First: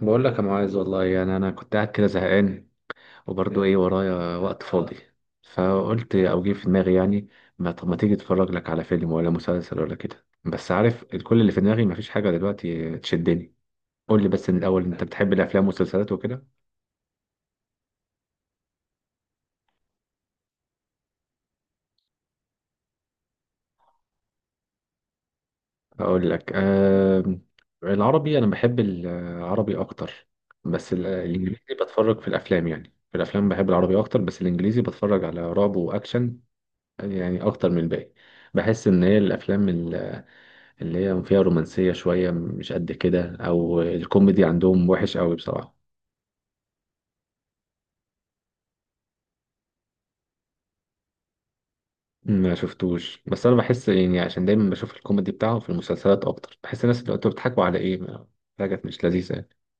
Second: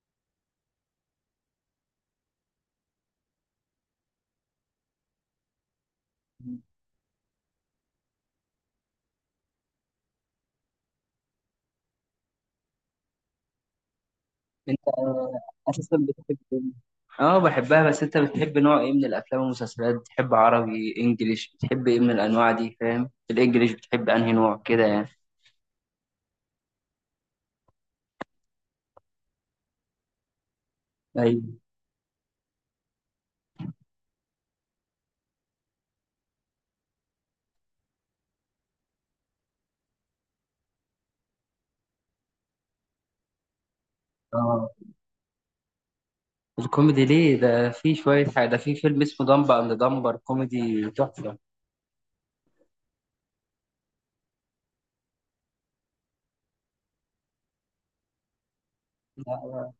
بقول لك يا معاذ، والله يعني انا كنت قاعد كده زهقان وبرضه، ايه ورايا وقت فاضي. فقلت او جه في دماغي يعني، ما طب، ما تيجي اتفرج لك على فيلم ولا مسلسل ولا كده. بس عارف، كل اللي في دماغي مفيش حاجه دلوقتي تشدني. قول لي بس من انت الاول، انت بتحب الافلام اساسا والمسلسلات بتحب وكده. إيه؟ اه بحبها بس انت بتحب نوع ايه من الافلام والمسلسلات بتحب عربي انجليش بتحب ايه من الانواع دي فاهم الانجليش بتحب انهي نوع كده يعني. اقول لك آه، العربي، انا بحب العربي اكتر. بس ايوه. الانجليزي بتفرج في الافلام يعني. في الافلام بحب العربي اكتر، بس الانجليزي بتفرج على رعب واكشن يعني، اكتر من الباقي. بحس ان هي الافلام اللي هي فيها رومانسية شوية مش قد كده، أو الكوميدي اه عندهم وحش قوي بصراحة. الكوميدي ليه ده في شويه حاجه ده في فيلم اسمه دمبر اند دمبر كوميدي تحفه. ما شفتوش، بس أنا بحس يعني عشان دايما بشوف الكوميدي بتاعهم في المسلسلات أكتر، بحس الناس اللي انتوا بتضحكوا على إيه حاجة مش لذيذة يعني. لا،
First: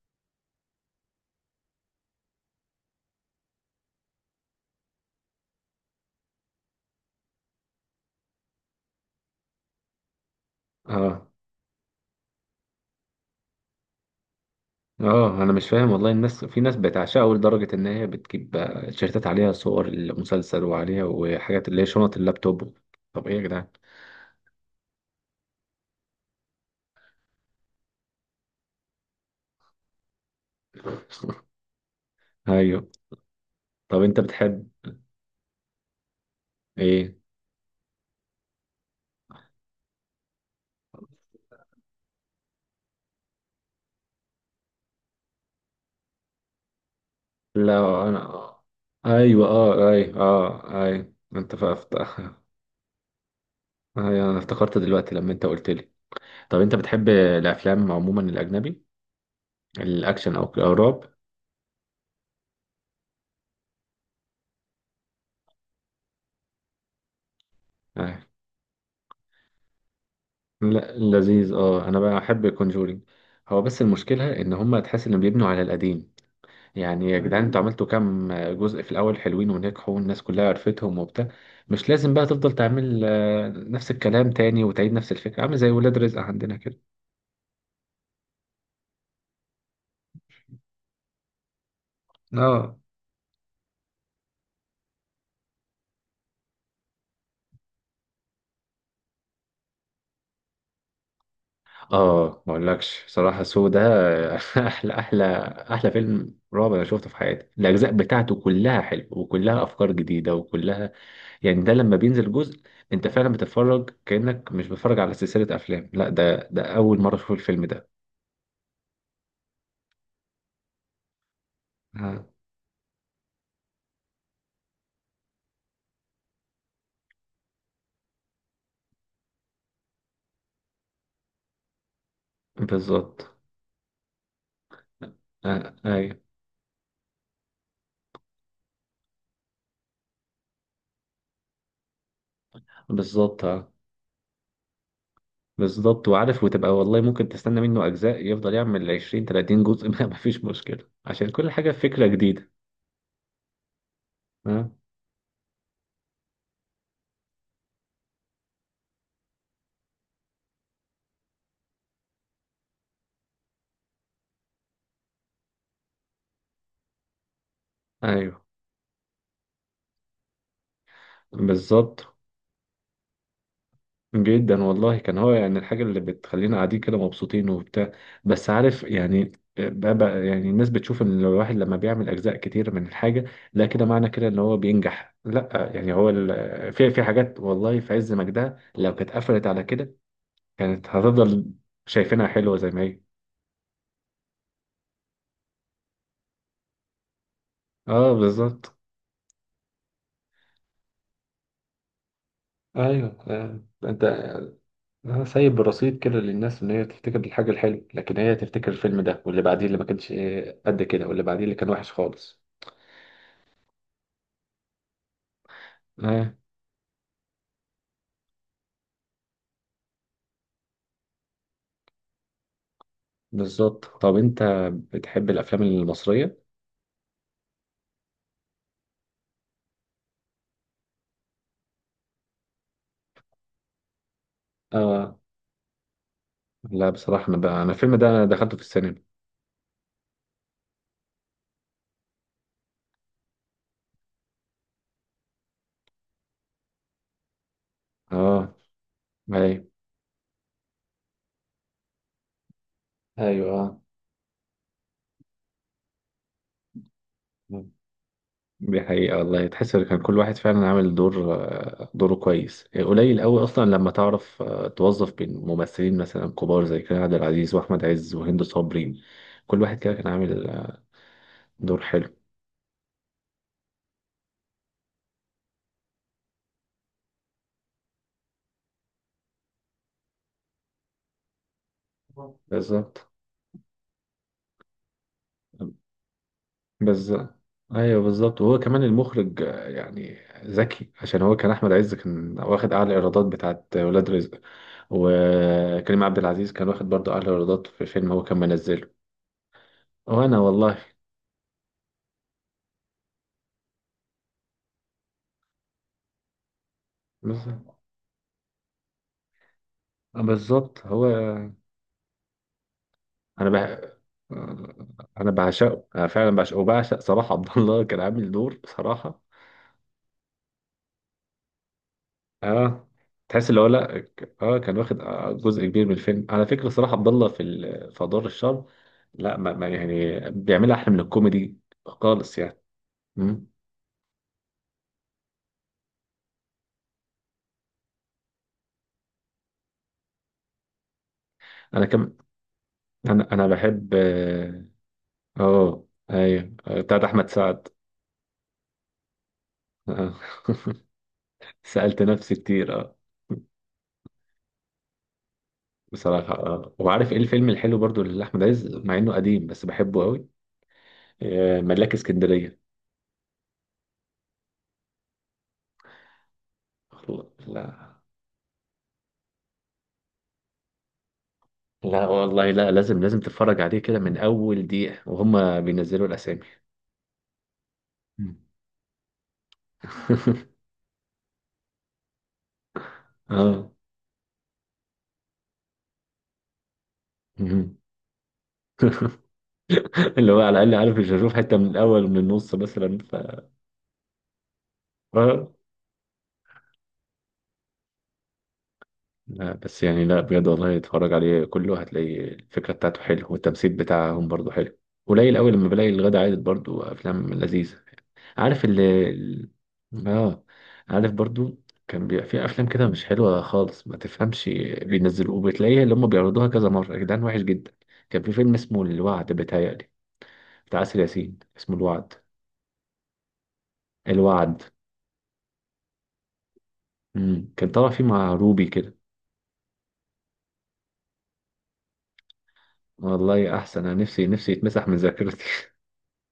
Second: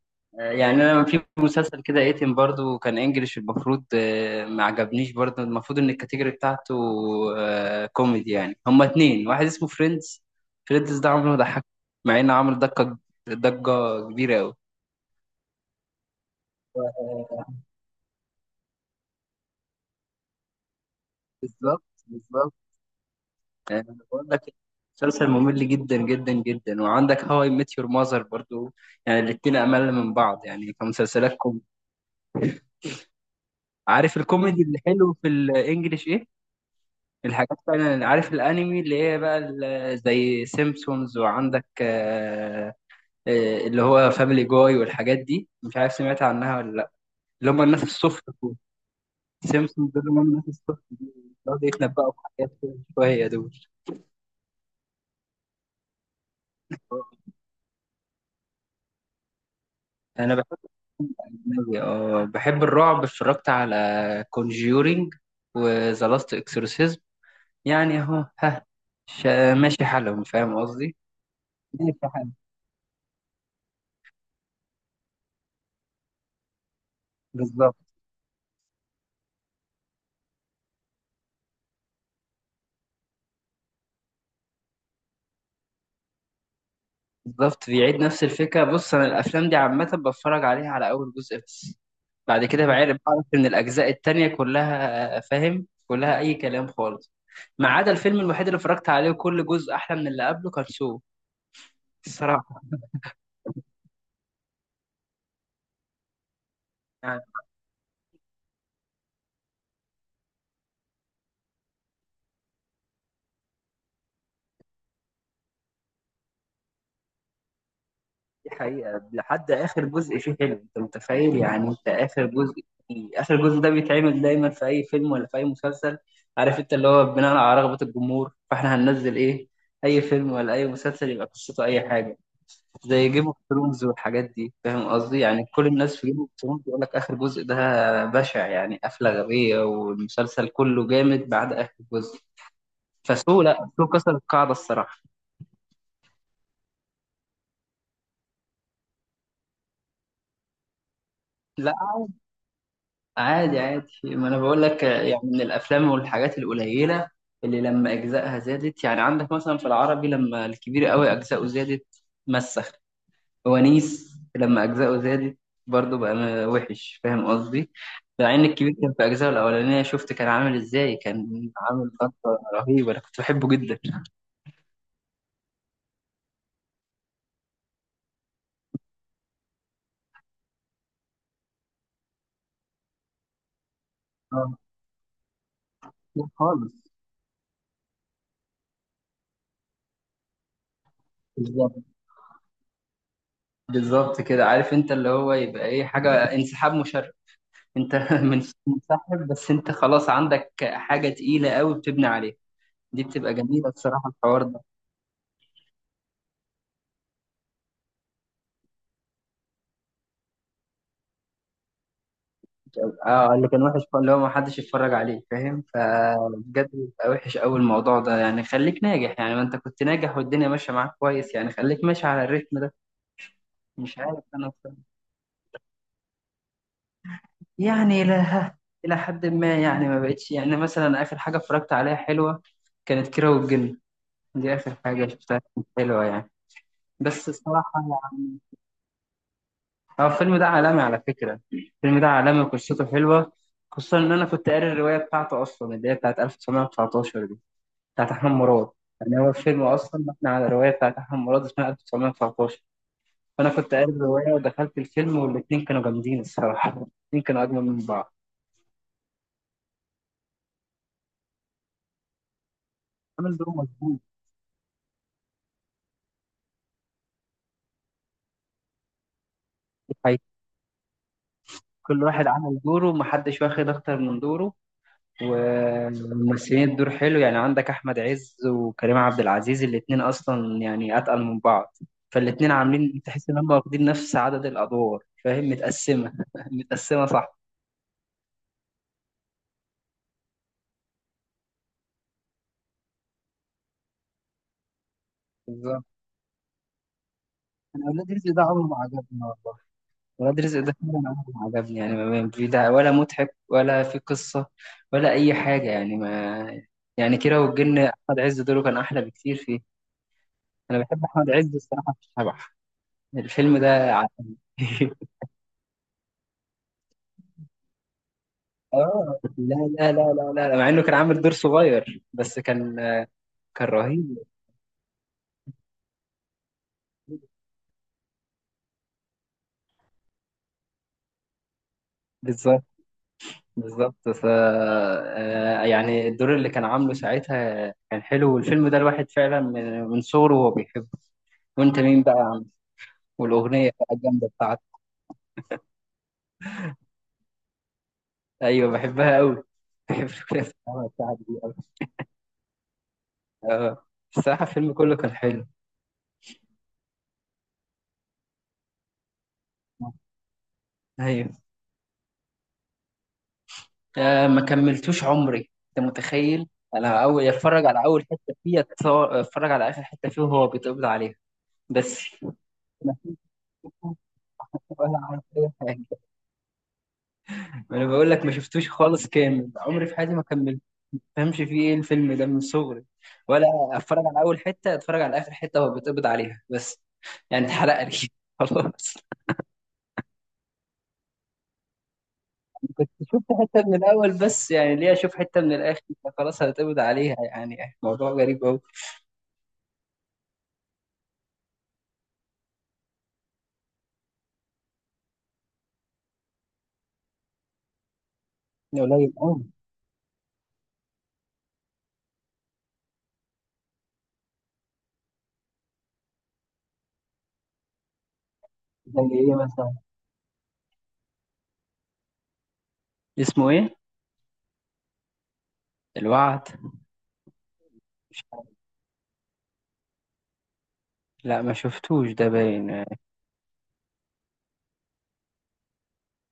يعني انا في مسلسل كده ايتم برضو كان انجليش المفروض ما عجبنيش برضو المفروض ان الكاتيجوري بتاعته كوميدي يعني هما اتنين واحد اسمه فريندز. فريندز ده عمره آه، ما ضحك مع انه عمل ضجة. ضجة كبيرة قوي. آه، أنا مش فاهم والله. الناس في ناس بتعشقه لدرجة إن هي بتجيب تيشيرتات عليها صور المسلسل وعليها وحاجات اللي بالظبط هي شنط بالظبط اللابتوب. طب إيه يا جدعان؟ بقول لك مسلسل ممل جدا جدا جدا، وعندك هاو اي ميت يور ماذر برضو. يعني الاتنين امل من بعض يعني كمسلسلات كوميدي. أيوه. طب عارف أنت الكوميدي بتحب اللي حلو في الانجليش ايه؟ إيه؟ الحاجات فعلا، عارف الانمي اللي هي بقى زي سيمبسونز؟ وعندك اللي هو فاميلي جاي والحاجات دي، مش عارف سمعت عنها ولا لا. اللي هم الناس لا السوفت دول. انا. ايوه، اه، سيمبسونز دول هم ايوه، الناس اه، السوفت ايوه، دي، انت بيقعدوا فقفت. يتنبأوا بحاجات كده شوية دول. ايوه، انا افتكرت دلوقتي لما انت قلت لي، طب انت بتحب الافلام عموما، الاجنبي، انا الاكشن او بحب او الرعب؟ الأجنبي، اه بحب الرعب، اتفرجت على كونجيورينج وذا لاست اكسورسيزم. يعني ايوه. اهو ها ماشي حالهم فاهم لا قصدي. لذيذ، اه، ماشي انا بقى حالهم. احب كونجورينج. هو بس المشكله ان هم، تحس انهم بيبنوا على القديم، يعني يا جدعان انتوا بالظبط عملتوا كام جزء في الاول؟ حلوين ونجحوا والناس كلها عرفتهم وبتاع. مش لازم بقى تفضل تعمل نفس الكلام تاني وتعيد نفس الفكره، عامل زي ولاد رزق عندنا كده. بالظبط. بيعيد نفس الفكرة. بص أنا الأفلام دي عامة بتفرج عليها على أول جزء بس، بعد كده اه، بعرف إن الأجزاء التانية كلها فاهم كلها أي كلام خالص، ما عدا الفيلم الوحيد اللي اتفرجت عليه كل جزء أحلى من اللي قبله، كان سو. اه، ما الصراحة اقولكش صراحه سو ده. احلى احلى احلى فيلم رعب انا شفته في يعني حياتي. الاجزاء بتاعته كلها حلو وكلها افكار جديده وكلها، يعني ده لما بينزل جزء، انت فعلا بتتفرج كانك مش بتتفرج على سلسله افلام، لا ده اول مره اشوف الفيلم ده. دي حقيقة، لحد آخر جزء فيه حلو. أنت متخيل؟ يعني أنت آه. آخر جزء، آخر جزء ده بيتعمل دايما في أي فيلم ولا في أي مسلسل. عارف أنت اللي هو بناء على رغبة الجمهور، فإحنا هننزل إيه، أي فيلم ولا أي مسلسل يبقى قصته أي حاجة. زي جيم بالظبط. اوف ثرونز والحاجات دي فاهم قصدي، يعني كل آه. الناس في جيم ايوه، اوف ثرونز يقول لك اخر جزء ده بشع، يعني قفله غبيه، والمسلسل كله جامد بعد اخر جزء. فسو بالظبط. لا، آه. سو كسر القاعده الصراحه. بالظبط. وعارف، وتبقى والله ممكن تستنى منه اجزاء يفضل يعمل 20 30 جزء ما فيش مشكله عشان كل حاجه لا فكره جديده. عادي عادي، ما انا بقول آه. لك يعني من الافلام والحاجات القليله اللي لما اجزائها زادت. يعني عندك مثلا في العربي لما الكبير قوي اجزائه زادت مسخ، ونيس لما أجزاؤه زادت برضه بقى وحش، فاهم قصدي؟ مع ايوه، إن الكبير كان في أجزائه الأولانية شفت كان عامل إزاي، كان عامل بالظبط. ضجة رهيبة، أنا كنت بحبه جدا. جدا والله، كان هو يعني الحاجة اللي بتخلينا قاعدين كده مبسوطين وبتاع. بس عارف يعني، بقى يعني الناس بتشوف ان الواحد لما بيعمل اجزاء كتير من الحاجة، لا، كده معنى كده ان هو آه، بينجح. لا، يعني هو خالص. في في حاجات والله في عز مجدها لو كانت قفلت على كده، كانت هتفضل بالظبط شايفينها حلوة زي ما هي. بالظبط كده عارف أنت اللي هو يبقى إيه، حاجة انسحاب مشرف. أنت اه، بالظبط. منسحب، بس أنت خلاص عندك حاجة تقيلة قوي بتبني عليها. دي ايوه. بتبقى جميلة انت. الصراحة الحوار ده. أنا سايب رصيد كده للناس ان هي تفتكر الحاجه الحلوه، لكن هي تفتكر الفيلم ده واللي بعديه اللي ما كانش قد كده واللي بعديه اللي كان وحش خالص. اه اللي كان وحش اللي هو ما حدش يتفرج عليه فاهم، فبجد بيبقى وحش قوي الموضوع ده. يعني خليك ناجح، يعني ما انت كنت ناجح والدنيا ماشيه معاك كويس، يعني خليك ماشي على الريتم ده. بالظبط. مش طب عارف انت انا بصراحة. بتحب الافلام المصريه؟ يعني الى حد ما يعني ما بقتش. يعني مثلا اخر حاجه اتفرجت عليها حلوه كانت كيرة والجن، دي اخر حاجه اه. شفتها كانت حلوه يعني. لا بصراحه، بس بقى انا الصراحه الفيلم ده يعني دخلته في السينما. هو الفيلم ده عالمي، على فكره الفيلم ده عالمي وقصته حلوه، خصوصا ان انا كنت قاري الروايه بتاعته اصلا، اللي هي بتاعت 1919، بتاعت أحمد اه. مراد. يعني هو الفيلم ايوه. أصلا مبني على رواية بتاعت أحمد مراد اسمها 1919. فأنا كنت ايوه. قاري الرواية ودخلت الفيلم، والاتنين كانوا جامدين الصراحة، الاتنين كانوا أجمل آه. من بعض. دي حقيقه والله، تحس ان كان كل واحد فعلا عامل دور، دوره كويس. قليل عامل قوي دوره اصلا لما مظبوط. تعرف توظف بين ممثلين مثلا كبار زي كريم عبد العزيز واحمد عز وهند صبري. كل واحد كده دي كان حقيقة. عامل دور كل حلو. واحد عمل دوره، محدش واخد أكتر من دوره، وممثلين الدور حلو. يعني عندك أحمد عز وكريم عبد العزيز، الاتنين أصلا يعني أتقل من بعض، فالاتنين بالظبط. عاملين تحس إن هم واخدين نفس عدد الأدوار، فاهم متقسمة متقسمة بس صح. ايوه، بالظبط. وهو كمان المخرج يعني ذكي. عشان هو كان احمد عز كان واخد اعلى ايرادات بتاعت ولاد رزق، بالظبط. وكريم عبد العزيز كان واخد برضه اعلى ايرادات في أنا فيلم ولاد هو رزق كان ده عمره ما منزله. عجبني والله. وانا ولاد رزق ده والله. فعلا عجبني يعني، ما في ده ولا مضحك ولا في قصة ولا أي حاجة يعني ما. يعني كيرة بس- والجن أحمد عز دوره كان أحلى بكتير فيه. أنا بالظبط، هو. بحب أحمد عز الصراحة في شبح. انا الفيلم بح... ده انا بعشقه، انا فعلا بعشقه وبعشق صلاح عبد الله، كان عامل دور آه بصراحه. لا، مع إنه كان عامل دور صغير بس كان، اه، تحس اللي هو، كان لا، رهيب. كان واخد جزء كبير من الفيلم على فكره. صراحه عبد الله في في ادوار الشر، لا، ما ما يعني بيعملها احلى من الكوميدي خالص يعني. بالظبط مم. بالظبط. ف يعني الدور اللي كان عامله ساعتها كان حلو، والفيلم ده الواحد فعلا من صغره وهو بيحبه. وأنت انا مين كم بقى يا عم؟ انا والأغنية بحب، بقى الجامدة اه. بتاعته. آه، ايوه، بتاعت احمد سعد. ايوه بحبها قوي. بحب آه. الأغنية بتاعها دي قوي. سالت نفسي كتير، اه. اه الصراحة الفيلم كله كان حلو. بصراحه اه، وعارف ايه الفيلم الحلو برضو لاحمد عز مع انه قديم بس بحبه قوي؟ ايوه. ملاك اسكندريه. آه ما كملتوش عمري، انت متخيل؟ انا اول لا، اتفرج على اول حته فيه اتفرج على اخر حته فيه وهو بيتقبض عليها بس. لا والله، لا، ما لازم فيش لازم تتفرج عليه كده من اول دقيقة ولا عارف اي وهم حاجه. بينزلوا الاسامي. انا بقول لك ما مم. شفتوش خالص، كامل عمري في حياتي ما كملت ما فهمش فيه ايه الفيلم ده من صغري ولا. اه. اتفرج على اول حته، اتفرج على اخر حته وهو بيتقبض عليها بس. يعني مم. اتحرق لي خلاص. اللي هو على الاقل عارف مش هشوف حتة من الاول ومن النص كنت مثلا ف... شفت حتة من الأول بس، يعني ليه أشوف حتة آه. من الآخر؟ خلاص هتقبض عليها، يعني موضوع غريب أوي. لا بس يعني، لا بجد والله اتفرج عليه كله هتلاقي الفكرة بتاعته حلوة والتمثيل بتاعهم برضه حلو. قليل قوي لما بلاقي الغدا عادل برضه افلام لذيذة. عارف يعني قليل أوي. اه عارف برضو، كان بيبقى في افلام كده مش حلوه خالص ما تفهمش، بينزلوه وبتلاقيها اللي هم بيعرضوها كذا مره يا جدعان، وحش جدا. كان في فيلم اسمه زي الوعد إيه مثلا؟ بيتهيألي، بتاع آسر ياسين اسمه الوعد. اسمه إيه؟ الوعد. الوعد. كان طالع فيه مش مع عارف. روبي كده. لا ما شفتوش ده باين. ما والله احسن، انا نفسي نفسي يتمسح من ذاكرتي.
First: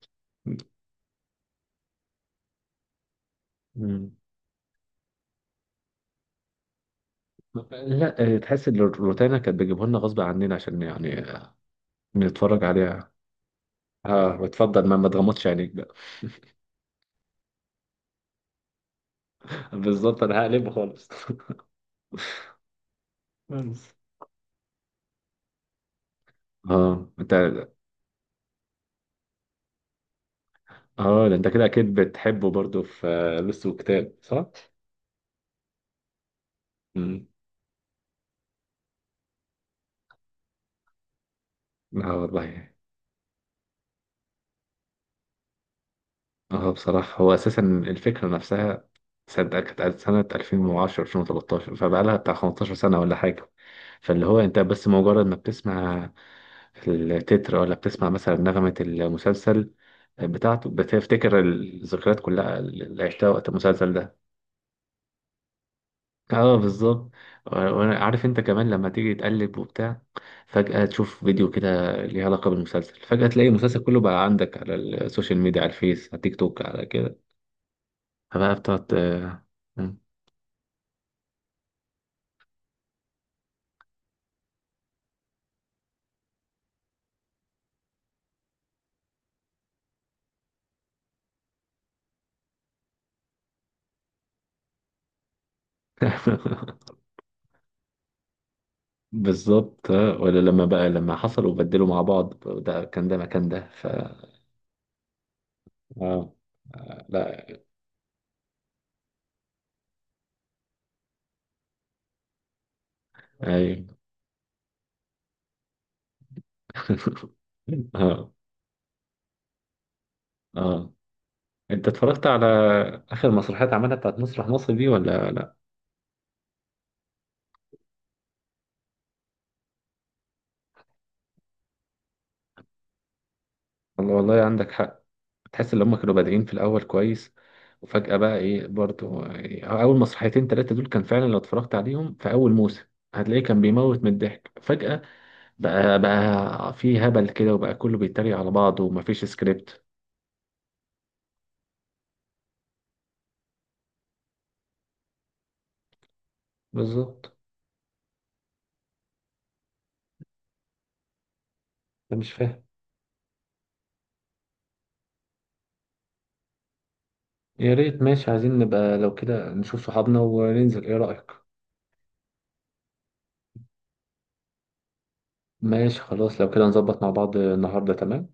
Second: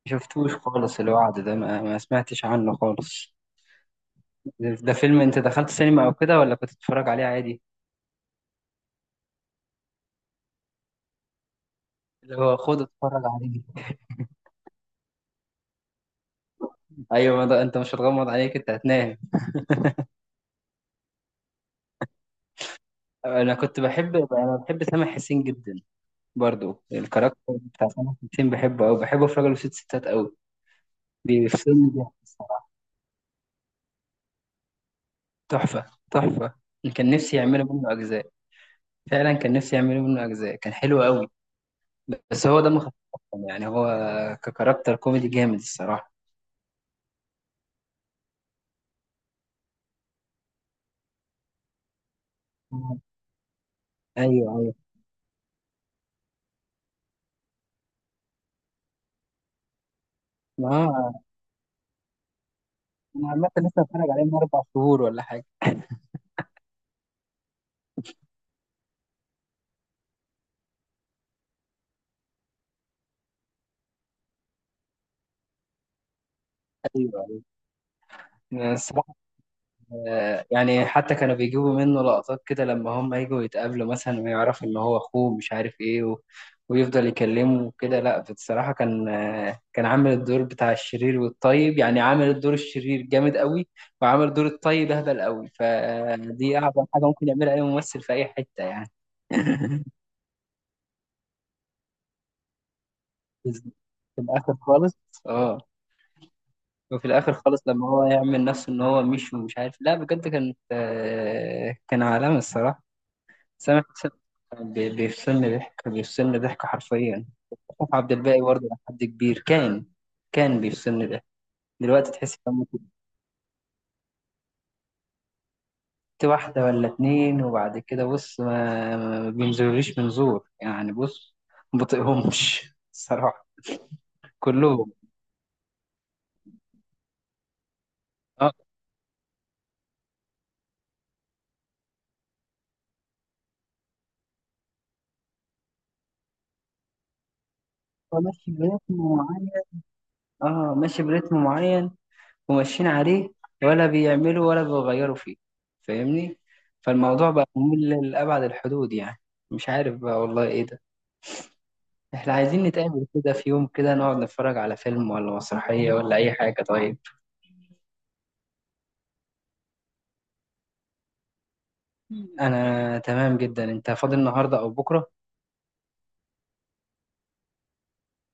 شفتوش خالص، الوعد ده ما سمعتش عنه خالص. مم. ده فيلم أنت دخلت سينما أو كده، ولا كنت بتتفرج عليه عادي؟ لا، تحس ان الروتانا كانت بتجيبه لنا غصب عننا عشان يعني اللي هو نتفرج خد عليها. اتفرج عليه. اه، وتفضل ما ما تغمضش عينيك بقى. ايوه ما ده انت مش هتغمض عليك، انت هتنام. بالظبط، انا هقلبه خالص. انا كنت منز بحب، انا بحب سامح حسين جدا. برضو اه، انت. الكاركتر بتاع سامح حسين بحبه قوي، بحبه في راجل وست ستات قوي. اه، ده انت كده الفيلم اكيد ده بتحبه برضو في لص وكتاب، صح؟ تحفة. تحفة. أنا كان امم نفسي يعملوا منه أجزاء. فعلا كان نفسي يعملوا منه أجزاء، كان حلو قوي. اه بس هو والله. دمه خفيف أصلاً. يعني هو ككاركتر كوميدي جامد الصراحة. اه بصراحة، هو اساسا الفكرة نفسها، صدق كانت سنة 2010 2013، فبقالها بتاع 15 سنة مم. ولا حاجة. فاللي هو انت أيوه أيوه. بس مجرد ما بتسمع التتر ولا بتسمع مثلا نغمة المسلسل بتاعته، ما بتفتكر الذكريات كلها اللي عشتها أنا وقت عامة لسه المسلسل بتفرج ده. عليه من 4 شهور ولا حاجة. اه، بالظبط. وانا عارف انت كمان لما تيجي تقلب وبتاع، فجأة تشوف فيديو كده ليه علاقة بالمسلسل، فجأة تلاقي المسلسل كله بقى عندك على السوشيال ميديا، على الفيس، على تيك توك، على أيوه كده. أيوه. فبقى بس بتقعد، مم. يعني حتى كانوا بيجيبوا منه لقطات كده لما هم يجوا يتقابلوا مثلا ويعرفوا ان هو اخوه مش عارف ايه و... ويفضل يكلمه وكده. لا بصراحة كان، كان عامل الدور بتاع الشرير والطيب، يعني عامل الدور الشرير جامد قوي، وعامل دور الطيب اهبل قوي، فدي اعظم حاجة ممكن يعملها اي ممثل في اي حتة يعني. بالظبط. آه. ولا لما بقى لما حصلوا وبدلوا مع بعض، ده كان ده مكان ده ف... في الاخر خالص. اه اه. وفي الاخر لا. خالص لما هو يعمل نفسه ان هو مش ومش عارف. لا بجد كانت، كان عالمي الصراحة. سامح ايوه. حسين بيفصلني ضحك، بيفصلني ضحك حرفيا. مصطفى عبد اه، الباقي برضه لحد كبير كان، كان اه، بيفصلني ضحك. انت دلوقتي اتفرجت تحس على إن ممكن اخر مسرحيات عملها بتاعت مسرح مصر دي ولا لا؟ كنت واحدة ولا اتنين، وبعد كده بص ما بينزلوليش منظور يعني. بص ما بطيقهمش الصراحة والله والله عندك كلهم. حق، تحس ان هم كانوا بادئين في الاول كويس وفجأة بقى اه ايه برضو يعني، اول مسرحيتين ثلاثة دول كان فعلا لو اتفرجت عليهم في اول موسم هتلاقيه كان بيموت من الضحك. فجأة بقى في هبل كده، وبقى كله هو بيتريق على ماشي بعضه برتم ومفيش معين. سكريبت. اه ماشي برتم معين وماشيين عليه، ولا بيعملوا ولا بيغيروا فيه، فاهمني؟ فالموضوع بالظبط. بقى ممل لأبعد الحدود يعني. مش عارف بقى والله ايه ده. انا مش احنا فاهم. عايزين نتقابل كده في يوم كده نقعد نتفرج على فيلم ولا مسرحية ولا أي حاجة طيب. يا ريت ماشي، عايزين نبقى لو كده نشوف صحابنا وننزل، ايه رأيك؟ أنا تمام جدا، أنت فاضي النهاردة أو بكرة؟ ماشي خلاص، لو كده نظبط مع بعض النهاردة؟ تمام.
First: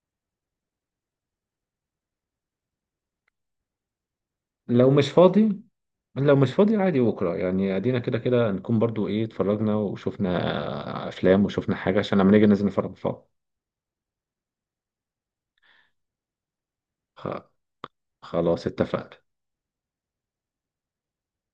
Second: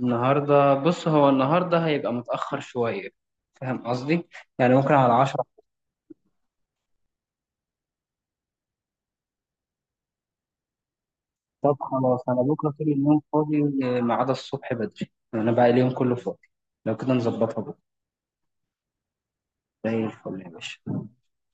النهاردة بص، هو النهاردة هيبقى متأخر شوية، فاهم قصدي؟ يعني لو ممكن مش على 10. فاضي، لو مش فاضي عادي بكرة يعني، ادينا كده كده نكون برضو ايه، اتفرجنا وشفنا افلام وشفنا طب حاجة عشان خلاص، لما أنا نيجي ننزل بكرة طول نفرج مع اليوم بعض. فاضي، ما عدا الصبح بدري، أنا بقى اليوم كله فاضي، لو كده خ- نظبطها بكرة. خلاص، اتفقنا. زي الفل يا باشا.